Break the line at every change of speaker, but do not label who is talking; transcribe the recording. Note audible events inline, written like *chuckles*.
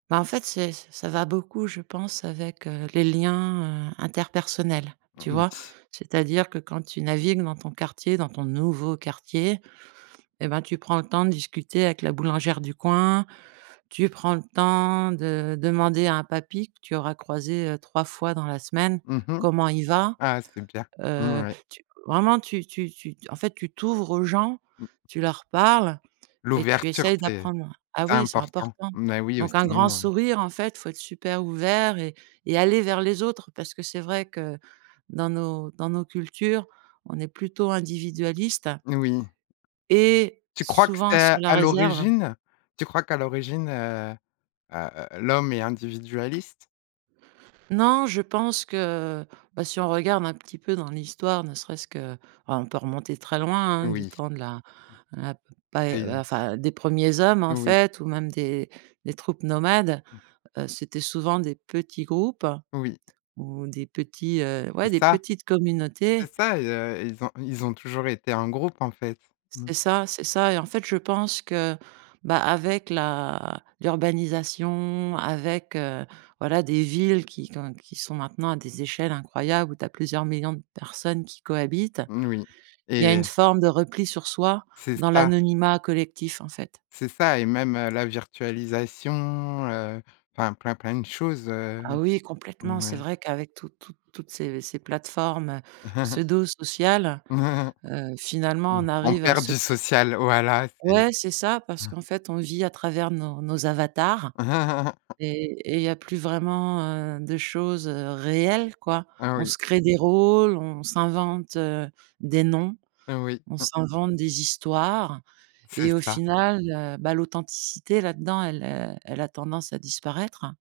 Bah, en fait, c'est ça va beaucoup, je pense, avec, heu, les liens, heu, interpersonnels, tu vois?
Oui.
C'est-à-dire que quand tu navigues dans ton quartier, dans ton nouveau quartier et bah, tu prends le temps de discuter avec la boulangère du coin, tu prends le temps de demander à un papy que tu auras croisé, heu, 3 fois dans la semaine,
Mmh mh.
comment il va.
Ah, c'est bien. Mmh,
Heu,
ouais.
tu, vraiment, tu tu tu, en fait, tu t'ouvres aux gens, tu leur parles et tu
L'ouverture
essaies
c'est
d'apprendre ah
c'est
oui, c'est
important,
important.
mais oui ou
Donc un grand
sinon heu
sourire, en fait, il faut être super ouvert et et aller vers les autres. Parce que c'est vrai que dans nos dans nos cultures, on est plutôt individualiste
Oui.
et
Tu crois que
souvent sur
c'est
la
à
réserve.
l'origine, tu crois qu'à l'origine, heu heu heu, l'homme est individualiste?
Non, je pense que, bah, si on regarde un petit peu dans l'histoire, ne serait-ce que, oh, on peut remonter très loin, hein. Du
Oui.
temps de la la pa
*unintelligible*
enfin des 1ers hommes, en
Oui.
fait, ou même des des troupes nomades,
Mmh.
heu, c'était souvent des petits groupes
Oui.
ou des petits, heu, ouais
C'est
des
ça.
petites communautés.
C'est ça et heu, ils ont ils ont toujours été en groupe en fait. Mmh.
C'est ça, c'est ça. Et en fait, je pense que, bah, avec la l'urbanisation, avec, heu, voilà des villes qui qui ont qui sont maintenant à des échelles incroyables où tu as plusieurs millions de personnes qui cohabitent.
N oui.
Il y a une
Et
forme de repli sur soi
C'est
dans
ça.
l'anonymat collectif, en fait.
C'est ça et même, heu, la virtualisation, heu, enfin plein, plein de choses,
Ah
heu,
oui, complètement, c'est
ouais.
vrai qu'avec toutes toutes toutes ces ces plateformes, heu,
*chuckles*
pseudo sociales,
*chuckles*
heu, finalement on
Mmh. On
arrive à
perd
se
du
cré
social, voilà c'est
Ouais, c'est ça, parce
ah.
qu'en fait on vit à travers nos nos avatars
*chuckles*
et et il y a plus vraiment, heu, de choses, heu, réelles, quoi.
Ah,
On
oui.
se crée des rôles. On s'invente, heu, des noms.
Oui,
On
hein
s'invente des histoires
C'est
et au
ça.
final, heu, bah, l'authenticité là-dedans elle elle a tendance à disparaître.